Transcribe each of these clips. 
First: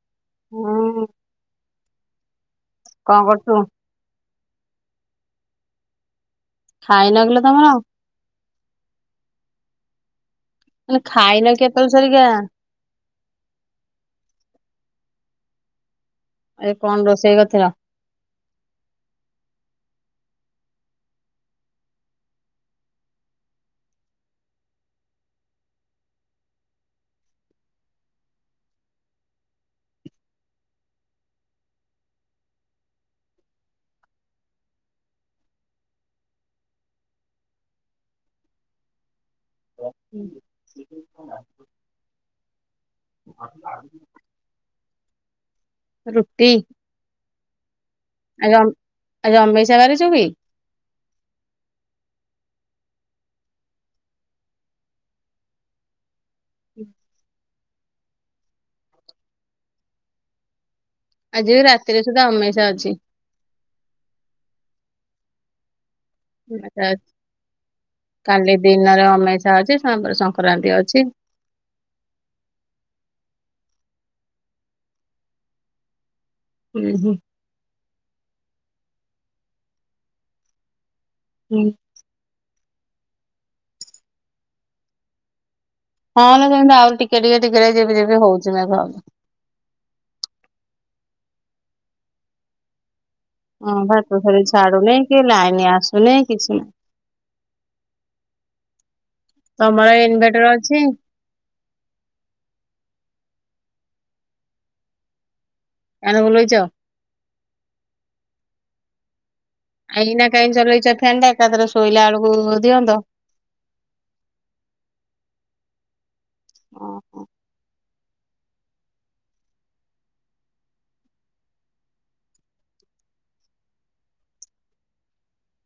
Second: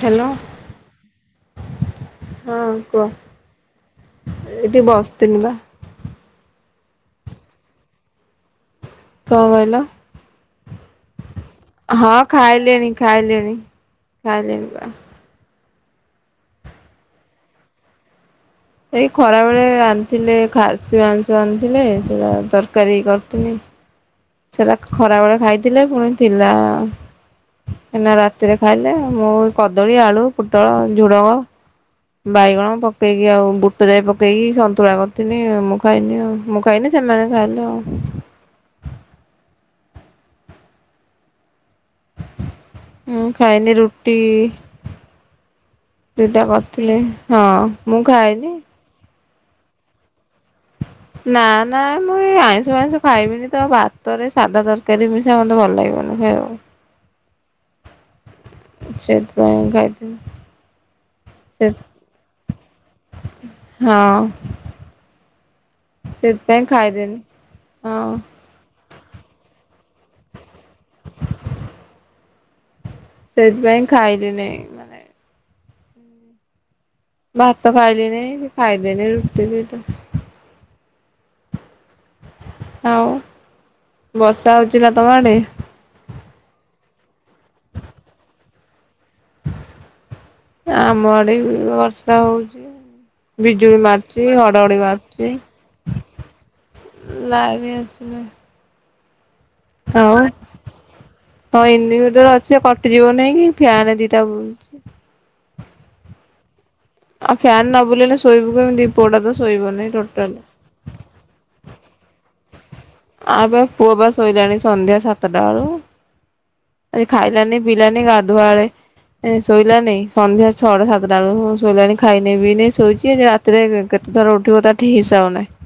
Hello, ହୁଁ ହଁ। କଣ କରୁଛୁ? ଏଇଠି ବସିଥିଲି ବା। ଖାଇନ କିଲୋ ତମର? କଣ କହିଲ? ମୁଁ କହିଲି ଖାଇନ କି ଏତବେଳ ହଁ ସାରିକା? ଖାଇଲିଣି ଖାଇଲିଣି, ଖାଇଲିଣି ବା। ଆଜି କଣ ରୋଷେଇ କରିଥିଲ? ଏଇ ଖରାବେଳେ ଆଣିଥିଲେ ଖାସି ମାଂସ ଆଣିଥିଲେ, ସେଇଟା ତରକାରୀ କରିଥିନି ସେଇରା ଖରାବେଳେ ଖାଇଥିଲେ, ପୁଣି ଥିଲା ଏଇନା ରାତିରେ ଖାଇଲେ। ଆଉ ମୁଁ କଦଳୀ, ଆଳୁ, ପୋଟଳ, ଝୁଡଙ୍ଗ ବାଇଗଣ ପକେଇକି ଆଉ ବୁଟ ଜାଇ ପକେଇକି ସନ୍ତୁଳା କରିଥିନି, ମୁଁ ଖାଇନି ଆଉ। ମୁଁ ଖାଇନି ସେମାନେ ଖାଇଲେ ଆଉ। ହୁଁ। ମୁଁ ଖାଇନି ରୁଟି ଦିଟା ରୁଟି କରିଥିଲି। ହଁ, ମୁଁ ଖାଇନି ଆଜି ଅ ଆଜି ଅମେଇସିଆ କରିଚୁ କି? ହଁ ନା ନା, ମୁଁ ଏଇ ଆଇଁଷ ଫାଇଁଷ ଖାଇବିନି ତ, ଭାତରେ ସାଧା ତରକାରୀ ମିଶା ମୋତେ ଭଲ ଲାଗିବନି ଖାଇବାକୁ। ହୁଁ। ମୁଁ ସେଇଥିପାଇଁ ଖାଇଥିଲି। ଆଜି ବି ସେ ରାତିରେ ସୁଦ୍ଧା ଅମେଇସିଆ ଅଛି। ହଁ। ସେଥିପାଇଁ ଆଚ୍ଛା, ଖାଇଦେନି, ହଁ। କାଲି ଦିନରେ ଅମେଇସିଆ ଅଛି, ସାପରେ ସଂକ୍ରାନ୍ତି ଅଛି ସେଇଥିପାଇଁ ଖାଇଲିନେଇଁ। ହୁଁ ହୁଁ। ଭାତ ଖାଇଲିନେଇଁ ସେଇ ଖାଇଦେଲି ରୁଟି ଦିଟା। ହୁଁ। ଆଉ, ବର୍ଷା ହଉଛି ନା ତମ ଆଡେ? ହଁ ଲୋ ସେମତି ଆହୁରି ଟିକେ ଟିକେ ଟିକେ ଝିପି ଝିପି ହଉଛି ମେଘ। ଆମ ଆଡେ ବି ବର୍ଷା ହଉଛି ଯେ ହଁ ବିଜୁଳି ଭାତ ମାରୁଚି, ସରି ଘଡଘଡି ଛାଡୁନି କି ମାରୁଚି ଲାଇନ ଆସୁନି କିଛି ନାହିଁ। ଲାଇନ୍ ଆସୁନାହିଁ। ତମର ଇନଭେଟର ଅଛି? ହଁ ଇନ୍ଡିଭେଟର ଅଛି ଯେ କଟିଯିବ ନାଇଁ କି, ଫ୍ୟାନ୍ ଦିଟା ବୁଲୁ ଫ୍ୟାନ ବୁଲେଇଚ? ଆଉ ଫ୍ୟାନ୍ ନ ବୁଲେଇଲେ ଶୋଇବୁ କେମିତି? ପୁଅଟା ତ ଶୋଇବନି। ଏଇନା ଟୋଟାଲି। କାହିଁ ଚଲେଇଛ ଫ୍ୟାନଟା, ଏକାଥରେ ଶୋଇଲା ବେଳକୁ ଦିଅନ୍ତ। ଆବେ ପୁଅ ବା ଶୋଇଲାଣି ସନ୍ଧ୍ୟା ସାତଟା ବେଳୁ ଆଜି ଖାଇଲାନି ପି ଲାନି ଗାଧୁଆବେଳେ। ଏ ଶୋଇଲାନି ସନ୍ଧ୍ୟା ଛଅଟା ସାତଟା ବେଳୁ ଶୋଇଲାଣି ଖାଇନି ପିଇନି ଶୋଇଛି [unintelligible] [unintelligible] କେତେ ଥର ଉଠିବ ତାଠି ହିସାବ ନାହିଁ।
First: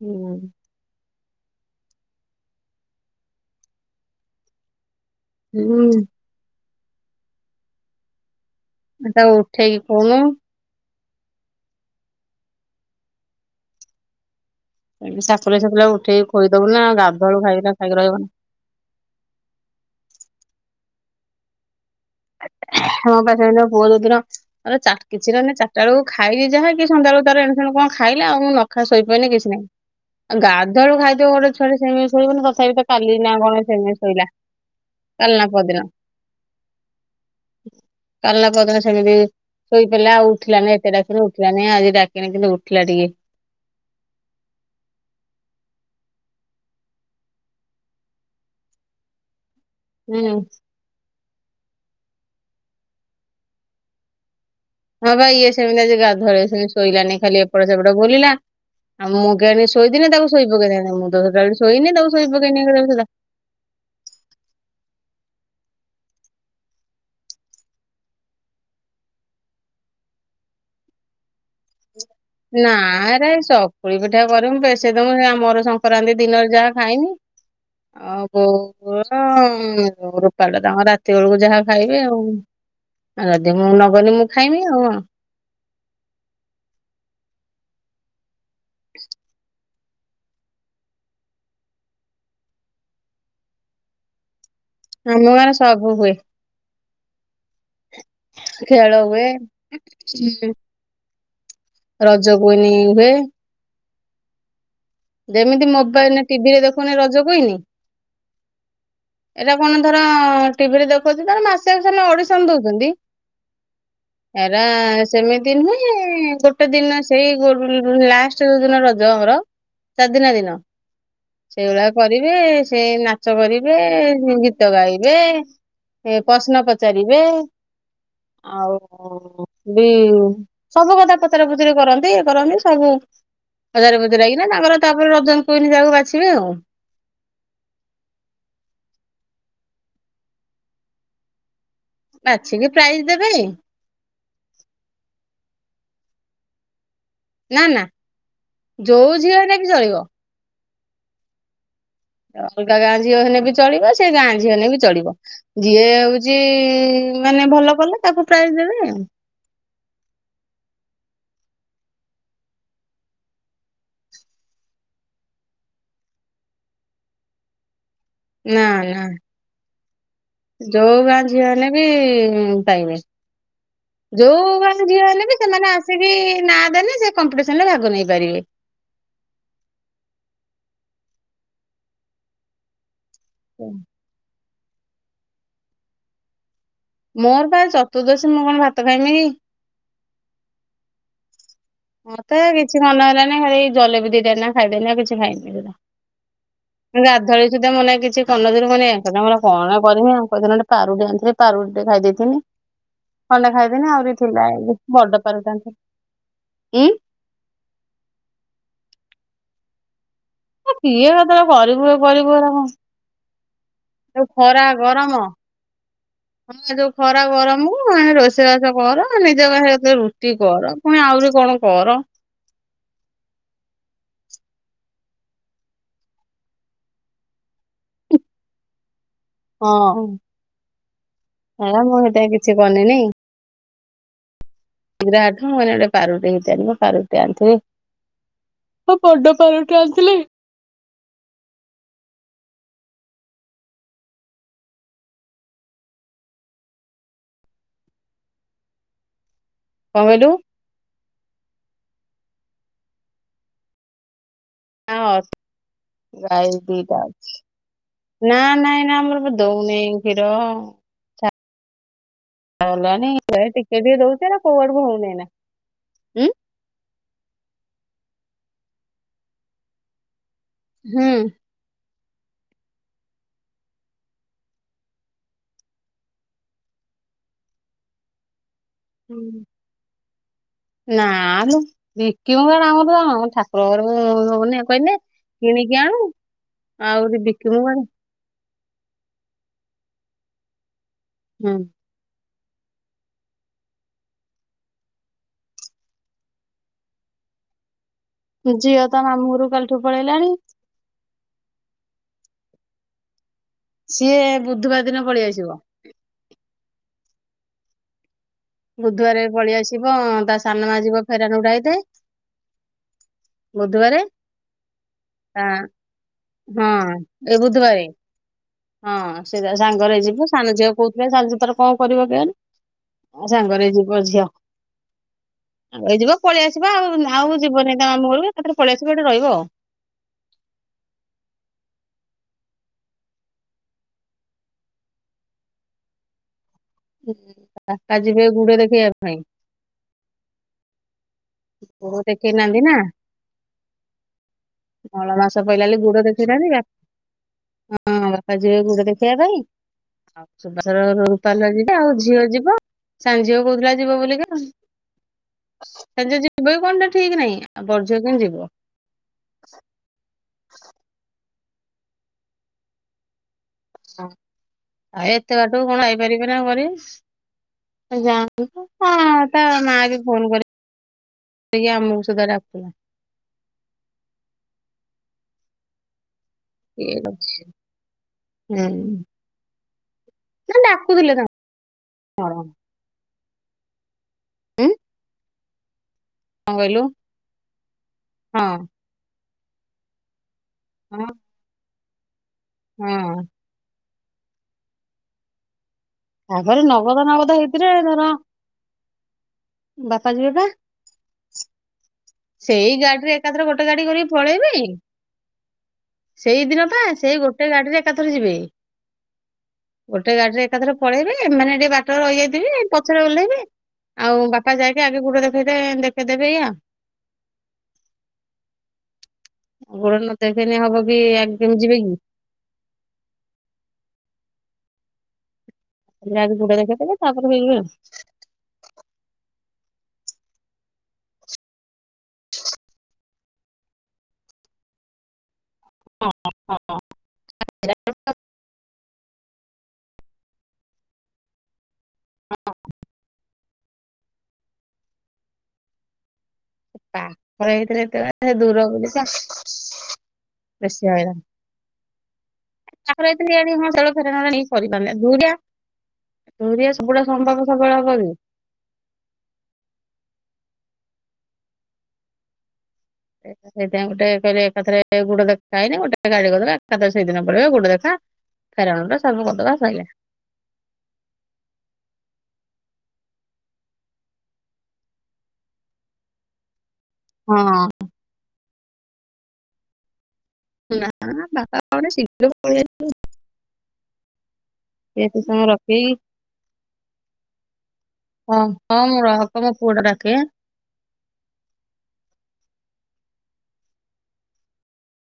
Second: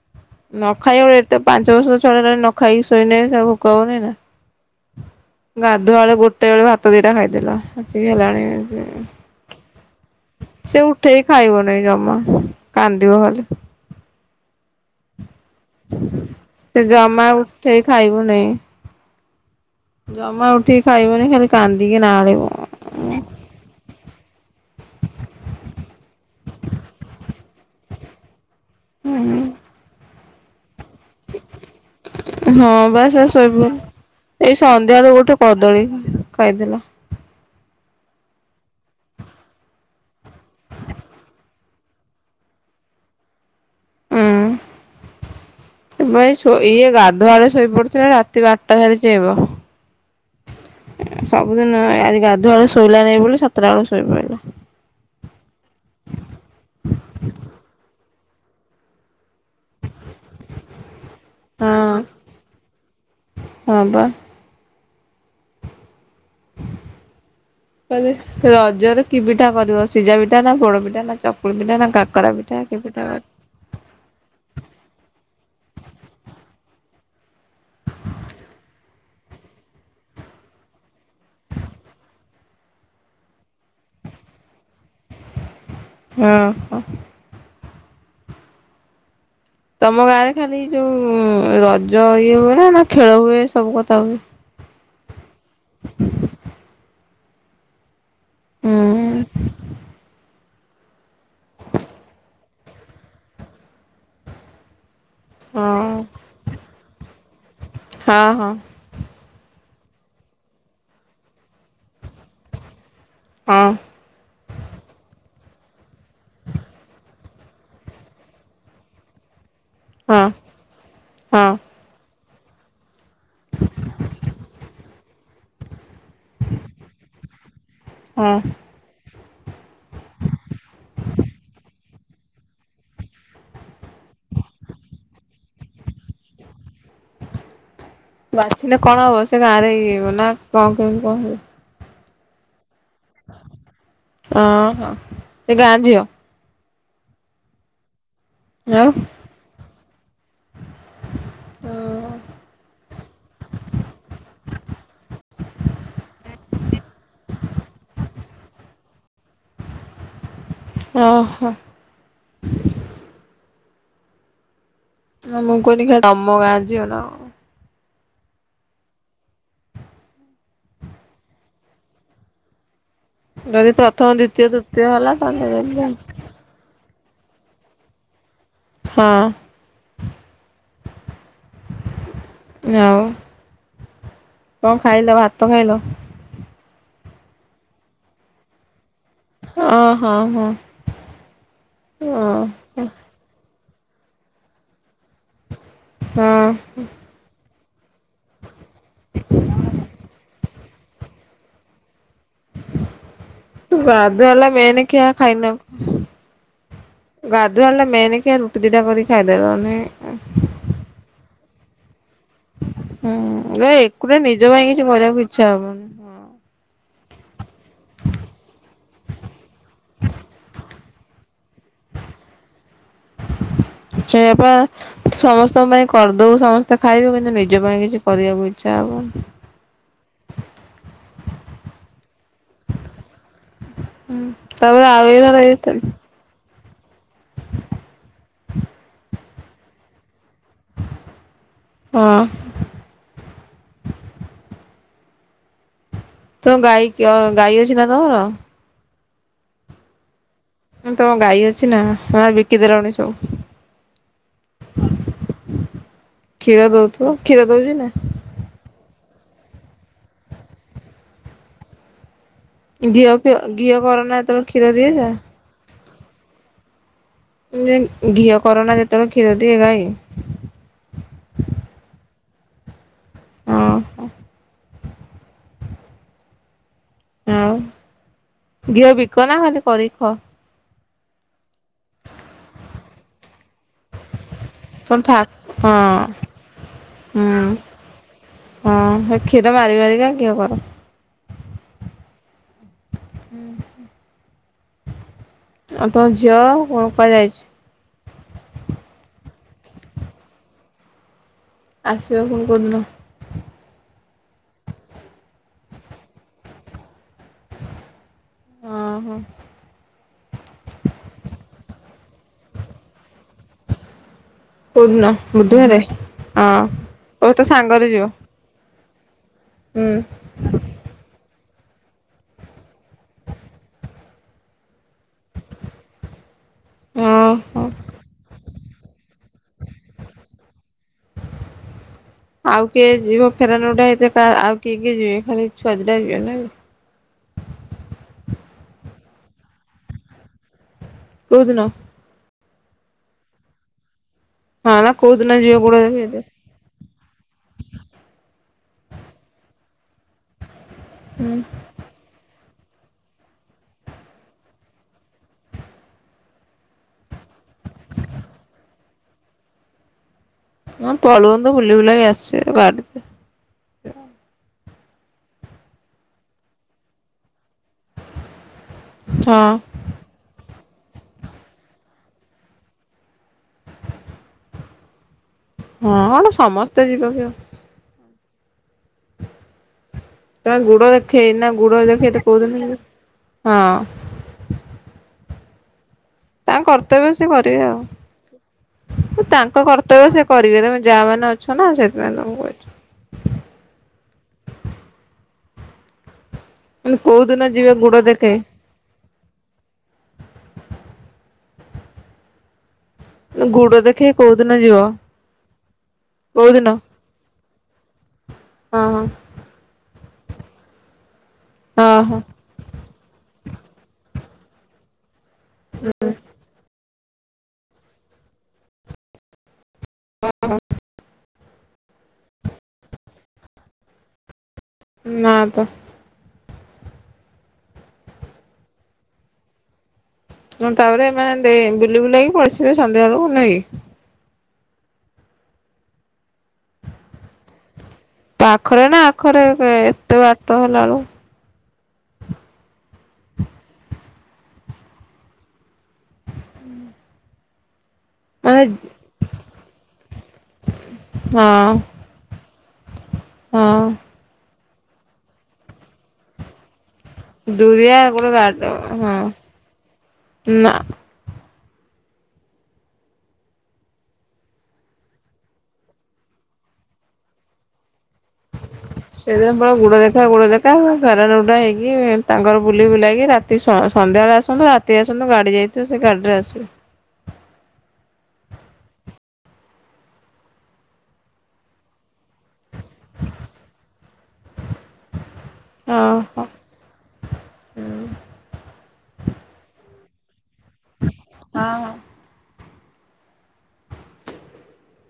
ହୁଁ। ନ ଖାଇବ ଏତେ ପାଞ୍ଚ ବର୍ଷ ଛଡ ନ ଖାଇ ଶୋଇନ ସବୁ କଉନି ନା ହୁଁ ଗାଧୁଆ ବେଳେ ଗୋଟେ ବେଳକୁ ଭାତ ଦିଟା ଖାଇଦେଲ ଆସିକି ହେଲାଣି ଆ ତାକୁ ଉଠେଇକି କହୁନୁ। ସେ ଉଠେଇ ଖାଇବନି ଜମା କାନ୍ଦିବ ହେଲେ ସାପୁଲି ସାଆ ଉଠେଇି ଖୋଇଦବୁ ସେ ନା ଜମା ଗାଧୁଆଳୁ ଖାଇକ ଉଠେଇ ଖାଇକ ଖାଇବ ରହିବ ନା ନାହିଁ। ଜମା ଉଠିକି ଖାଇବନି ଖାଲି କାନ୍ଦିକି [unintelligible] [unintelligible] [unintelligible] କିଛି ରହେ ଚାରିଟା ବେଳକୁ ଖାଇଲି ଯାହାକି ସନ୍ଦ୍ୟା ବେଳକୁ ତାର ଏଣୁ ସେଣୁ କଣ ଖାଇଲା ଆଉ ଖା ଶୋଇପଇଲେ ହୁଁ କିଛି ନାହିଁ ଆଉ ଗାଧୁଆ ବେଳୁ ଖାଇ ତୁ ଗୋଟେ ଛୁଆଟେ ସେମିତି ଶୋଇବନି ତଥାପି ତ ହଁ ବା କାଲି ସେ ନା ଶୋଇବ କଣ ସେଇତି ଶୋଇଲା। ଏଇ ସନ୍ଧ୍ୟାରେ କାଲି ଗୋଟେ ନା କଦଳୀ ଖାଇଥିଲା। କାଲା କଦଳୀ ଛାଡ଼ିବେ। ଶୋଇ ପଇଲା ଆଉ ଉଠିଲାନି ଏତେ ଡାକିଲୁ ଉଠିଲାନି ଆଜି ଡାକିନି କିନ୍ତୁ ଉଠିଲା ଟିକେ। ଭାଇସୋଇ ଇଏ ଗାଧୁଆବେଳେ ଶୋଇପଡୁଥିଲା ରାତି ବାରଟାରେ ଚେଇଁବ। ହୁଁ। ସବୁଦିନ ଆଜି ଗାଧୁଆବେଳେ ଶୋଇଲା ନାହି ବୋଲି ସାତଟା ବେଳ ଶୋଇ ପଡ଼ିଲା। ହଁ ପା ଇଏ ସେମିତି ଆଜି ଗାଧୋଇ ସେମିତି ଶୋଇଲାନି ଖାଲି ଏପଟେ ସେପଟ ବୁଲିଲା ଆଉ ମୁଁ କହିଲି ଶୋଇଦିନେ ତାକୁ ଶୋଇ ପକେଇଥାନ୍ତି ମୁଁ ତ ଟୋଟାଲି ଶୋଇନି ହଁ ତାକୁ ଶୋଇ ପକେଇନି [unintelligible] ହଁ ବା। କହିଲେ ରଜରେ କି ପିଠା କରିବ ସିଝା ପିଠା ନା ପୋଡ ପିଠା ନା ଚକୁଳି ପିଠା ନା କା ନାରେ ଚକୁଳି ପିଠା କରିବି ବେଶୀ ଦବୁ ଆମର ସଂକ୍ରାନ୍ତି ଦିନରେ ଯାହା ଖାଇମି। ଆଉ ବୋଉ [unintelligible] ରୂପାଳ ତ ରାତି ବେଳକୁ ଯାହା ଖାଇବି ଆଉ। ଉ ଯଦି ମୁଁ ନଗଲି ମୁଁ ଖାଇବି ଆଉ। ହଁ ହ। ହ ତମ ଗାଁ ରେ ଖାଲି ଯୋଉ ରଜ ଇଏ ହୁଏ ନା ଖେଳ ହୁଏ ସବୁ କଥା ହୁଏ? ଆମ ଗାଁରେ ସବୁ ହୁଏ। ଖେଳ ହୁଁ ହୁଏ [unintelligible] ରଜ କୁଇନି ହୁଏ। ଯେମିତି ହଁ ମୋବାଇଲ ଟିଭି ରେ ଦେଖନି ରଜକୁଇନି ହଁ ହଁ ଏଇଟା କଣ ଧର ଟିଭିରେ ଦେଖଉଛି ଧ ମାସଆ ଅଡିସନ ଦଉଛନ୍ତି। ହଁ। ଏରା ସେମିତି ନୁହେଁ ଗୋଟେ ଦିନ ସେଇ ଲାଷ୍ଟ ଯୋଉ ଦିନ ରଜ ଆମର ତା ଦିନ ହଁ ଦିନ ହଁ ସେଇଭଳିଆ କରିବେ ସେଇ ନାଚ କରିବେ ଗୀତ ଗାଇବେ। ସେ ପ୍ରଶ୍ନ ପଚାରିବେ ହଁ ଆଉ ଓ [unintelligible] ସବୁ କଥା ପଚରା ପଚରି କରନ୍ତି ଇ କରନ୍ତି ସବୁ। ହଜାରେ ବଜାର ଆଇନା ତାପରେ ତାପରେ ରଜ କୁଇନି ଯାକୁ ବାଛିବେ ଆଉ। ବାଛିଲେ କଣ ହବ ସେ ଗାଁ ରେ ହେଇଯିବ ନା କଣ କେମିତି କଣ ହବ? ବାଛିକି ପ୍ରାଇଜ୍ ଦେବେ। ଓ ହୋ ସେ ଗାଁ ଝିଅ ନା ନା ଯୋଉ ଝିଅଟେ ବି ଚଳିବ। ହଁ। ଅଲଗା ଗାଁ ଝିଅ ହେଲେ ବି ଚଳିବ ସେ ଗାଁ ଝି ହେଲେ ବି ଚଳିବ। ଯିଏ ହଉଛି ମାନେ ଭଲ କଲେ ତାକୁ ପ୍ରାଇଜ ଦେବେ ଆଉ ଓହୋ। ହଁ ମୁଁ କହଲି ଖାଲି ତମ ଗାଁ ଝିଅ ନା କଣ। ନାଇ ନାଇ ଯୋଉ ଗାଁ ଝିଅ ହେଲେ ବି ପାଇବେ। ଯଦି ପ୍ରଥମ ଦ୍ଵିତୀୟ ତୃତୀୟ ଯୋଉମାନେ ଝିଅ ହେଲା ହେଲେ ବି ତାହେଲେ ସେମାନେ ଯାଇକି ଆସିକି ନା ଦେଲେ ସେ କମ୍ପିଟିସନ ରେ ଭାଗ ନେଇପାରିବେ। ହଁ ଆଉ ହୁଁ। କଣ ଖାଇଲ ଭାତ ଖାଇଲ? ମୋର ପା ଚତୁର୍ଦ୍ଦଶୀ ମୁଁ କଣ ଭାତ ଖାଇମିକି କି? ଓ ହୋ ହୋ। ମତେ କିଛି ମନ ହେଲାନ ଖାଲି ଜଲେବି ଦିଟା ଖାଇଦେଲି କିଛି ଖାଇନି ହଁ। ଗାଧୁଆବେଳେ ସୁଧା ମୋ ନାଗି କିଛି କରି ନଥିଲି ମୋ ଲଗି କଣ କରିବି ଆ ପାରୁଟି ଆଣିଥିଲେ ଟିକେ ପାରୁଟି ଖାଇ ଦେଇଥିଲି ଖଣ୍ଡେ ଖାଇଦେନି ଗାଧୁଆଳ ଆହୁରି ଥିଲା ବେଳେ ମେନ୍ ଖିଆ ବଡ ପାରୁଟି ଟେ ଆଣିଥିଲେ ହୁ ଗାଧୁଆଣିଲା ମେନ କିଆ ରୁଟି ଦିଟା କରି ଖାଇଦେମ [unintelligible] କିଏ କେତେବେଳେ କରିବୁ କରିବୁ ଏରା କଣ ହୁଁ ଏ ଏକୁଟିଆ ଯୋଉ ନିଜ ଖରା ପାଇଁ କିଛି ଗରମ କରିବାକୁ ଇଚ୍ଛା ହବନି। ହଁ ଯୋଉ ଖରା ଗରମକୁ ଏଣେ ରୋଷେଇ ବାସ କର ନିଜ ପାଇଁ ରୁଟି କର। ପୁଣି ଆହୁରି କଣ କର ସେଇଆପା ସମସ୍ତଙ୍କ ପାଇଁ କରିଦବୁ ସମସ୍ତେ ଖାଇବୁ କିନ୍ତୁ ନିଜ ପାଇଁ କିଛି କରିବାକୁ ଇଚ୍ଛା ହବନି ହଁ ହେରା ମୁଁ ହେତା କିଛି କନିନି ହୁଁ। ଯା ହାଟକୁ [unintelligible] ଗୋଟେ ପାରୁଟି ଘିତିଆନିବ ପାରୁ ଆଣିଥିଲି ହଁ ବଡ଼ପାରଠୁ ଆଣିଥିଲେ ହଁ। ତମ ଗାଈ କିଅ ଗାଈ ଅଛି ନା ତମର? କଣ କହିଲୁ ତମ ଗାଈ ଅଛିନା ନା ବିକିଦେଲାଣି ସବୁ ନା ଗାଈ ଖୀର ଦିଟା ଦଉଥିବ ଖୀର ଦଉଛି ନା? ନା ନାଇଁ ନା ଆମର ପା ଦଉନି କ୍ଷୀର ଗଲାଣି ଘିଅ ଫିଅ ଟିକେ ଘିଅ ଟିକେ କରନା ଦଉଛି ଏରା ଜେତବେଳେ କୋଉ କ୍ଷୀର ଆଡକୁ ଦିଏ ହଉନି ଯା ଏଇନା ଯେ ଘିଅ କରନା ଯେତେବେଳେ କ୍ଷୀର ଦିଏ ଗାଇ? ହୁଁ। ହଁ ପା ଆଉ ଘିଅ ବିକ ହୁଁ। ନା ଖାଲି [unintelligible] କରିକି ଖ ନା ଲୋ ବିକିମ କଣ ଆମର ପା ଠାକୁର ଘରକୁ ହଉନି କହିଲେ ତମ ଠା କିଣିକି ଆଣୁ ହଁ ଆହୁରି ହୁଁ। ବିକିବ କୁଆଡେ ହଁ ସେ କ୍ଷୀର ମାରିି ମାରିବାରିକା ଘିଅ କରୁ ହୁଁ। ହୁଁ। ଆପଣଙ୍କ ଝିଅ କଣ କୁଆଡ଼େ ଯାଇଛି? ଝିଅ ତା ମାମୁଁ ଘରକୁ କାଲିଠୁ ପଳେଇଲାଣ। ଆସିବ ପୁଣି କୋଉଦିନ ସିଏ ବୁଧବାର ଦିନ ପଳେଇ ଆସିବ। ଓହୋ ବୁଧବାର ପଳିଆସ ଯିବ ତା ସାନମା ଯିବ ଫେରାନ ଉଡାଇଥା ବୁଧବାର କୋଉଦିନ ତ ବୁଧବାରେ ହଁ ଓ ଏ ତୋ ବୁଧବାରେ। ସାଙ୍ଗରେ ଯିବ ହଁ ସେଟା ହୁଁ ସାଙ୍ଗରେ ଯିବୁ ସାନ ଝିଅ କହୁଥିଲେ ସାନ ଝିଅ ତର କଣ କରିବ କେଜାଣି। ଆଉ ସାଙ୍ଗରେଇ ଯିବ ଝିଅ ସାଙ୍ଗ ହେଇ ଯିବ ପଳେଇଆ ଆସିବା ଆଉ ଆଉ ଓହୋ। ଯିବନି ତା ମାମୁ ଘରକୁ ଏକାଥରେ ପଳେଇ ଆସିବେ ଏଇଠି ରହିବ। ଆଉ କିଏ ଯିବ ଫେରାନ ଟା ଏତେ ଆଉ କିଏ କିଏ ଯିବେ ଖାଲି ଛୁଆ ଦିଟା ଯିବ ନା। ବାପା ଜିିବ ଗୁଡେ ଦେଖେଇବା ପାଇଁ। କୋଉଦିନ। ଦେଖେଇନାହାନ୍ତି ନା? ହଁ ନା କୋଉ ମଳ ଦିନ ମାସ ଯିବେ ପଇଲା କୋଉଟା ବୋଲି ଗୁଡ ହୁଁ ଦେଖେଇନାହାନ୍ତି ବ ହଁ ବାପା ଯିବେ ଗୁଡ଼ ଦେଖେଇବା ପାଇଁ। ସୁବାସର ରୂପାଲିର ଯିବେ ଆଉ ଝିଅ ଯିବ। ସାଞଝିଅ କହୁଥିଲା ଯିବ ବୋଲିକା ସାନ୍ ଜି ଯିବ କଣ ଟା ଠିକ ନାଇଁ ଆଉ ବଡଝିଅ ଯିବ। ହଁ ହଁ ତଳ ଗନ୍ଧ ବୁଲି ବିଲା ଆସବେ ଗାଡ଼ି ଏତେ ବାଟକୁ କଣ ଆଇପାରିବେ ନା ଘରେ ସେ ଯା ହଁ ତା ମା ବି ଫୋନ କରି ସେ ଆମକୁ ସୁଧା ଡାକୁ ହଁ କଣ ସମସ୍ତେ ଯିବ ହୁଁ। କେ ନା ଗୁଡ ଡାକୁଥିଲେ ଦେଖେ ଏନା ଗୁଡ ଦେଖେ ତ ତାଙ୍କର କଉିନ ହଁ। ଉଁ। କଣ ତାଙ୍କ କହିଲୁ କର୍ତ୍ତବ୍ୟ ସେ କରିବେ ହଁ ଆଉ। ତାଙ୍କ କର୍ତ୍ତବ୍ୟ ସେ କରିବେ ତମେ ଯା ମାନେ ଅଛ ଛ ନା ସେତେ ଦ କହୁଛୁ। ହୁଁ। ତାପରେ ନଗଦ କୋଉ ନଗଦ ଦିନ ହେଇଥିରେ ଯିବେ ଗୁଡ ଧର ଦେଖେଇ ବାପା ଯଝିିବ ପା। ସେଇ ଗାଡିରେ ଏକାଥରେ ଗୋଟେ ଗୁଡ ଗାଡି କରିକି ଦେଖେଇ କୋଉ ଦିନ ପଳେଇବି ଯିବ କୋଉ ସେଇଦିନ ଦିନ? ପା ସେଇ ଗୋଟେ ଗାଡିରେ ଏକାଥର ଯିବେ। ହଁ ହଁ। ଗୋଟେ ଗାଡିରେ ଏକାଥର ପଳେଇବେ ମାନେ ଟିକେ ବାଟରେ ହଁ ହଁ ରହିଯାଇଥିବେ ପଛରେ ଓହ୍ଲେଇବି ଆଉ ବାପା ଯାଇକି ଆଗେ ଗୋଟେ ଦେଖେଇ ଦେଖେଇଦେବେ ଏୟା। ଗୋଡ ନତେ ଖନି ହବ କି ଆଗ କେମ ଯିବେ କି? ନା ତ। ଯାଇକି ଗୁଡା ଦେଖେଇଦେଲେ ତାପରେ ମୁଁ ତାପରେ ଏ ବୁଲି ବୁଲେଇକି ପଳେଇିବେ ସନ୍ଧ୍ୟାବେଳକୁ ନାଇକି। [unintelligible] ତା ପାଖରେ ନା ଆଖରେ ଏତେ ବାଟ ହେଲାଆବଳୁ। ପା ଖରେ ହେଇଥିଲେ ଏତେ ସେ ମାନେ ଦୂର ବୋଲିିକ ବେଶି [unintelligible] ହଁ [unintelligible] ସବୁଡା ହଁ ସମ୍ପର୍ବ ସବୁବେଳଳେ ଦୁରିଆ କରିବ। ଗୋଟେ ଗାଡି ହଁ ନା। ସେଇଥିାଇଁ ଗୋଟେ କହିଲେ ଏକାଥରେ ଗୋଡ ଦେଖା ହେଇନି ଗୋଟେ ଗାଡି କରିଦବା ଏକାଥରେ ସେଇଦିନ ପଡ ଗୋଡ ଦେଖା କରଣ [inaudible] ସେଇ ଗୁଡ ଦେଖ ଗୁଡ ଦେଖା ଘରାନ ଉଡ଼ା ହେଇକି ତାଙ୍କର ବୁଲି ବୁଲେଇକି ରାତି ସ ସନ୍ଧ୍ୟାବେଳେ ଆସନ୍ତୁ ରା କେତ ଆସନ୍ତୁ ଗାଡ଼ି ଯାଇଥିବୁ ସେ ଗାଡ଼ି ରେ ଆସିବି। ହଁ। [inaudible] ସେଥି ସମୟ ରଖେଇ ଓହୋ। ହୁଁ ଓ ହଁ ମୁଁ ରହକ ମୋ ପୁଅ ଟା ଡାକେ। ହଁ ହ।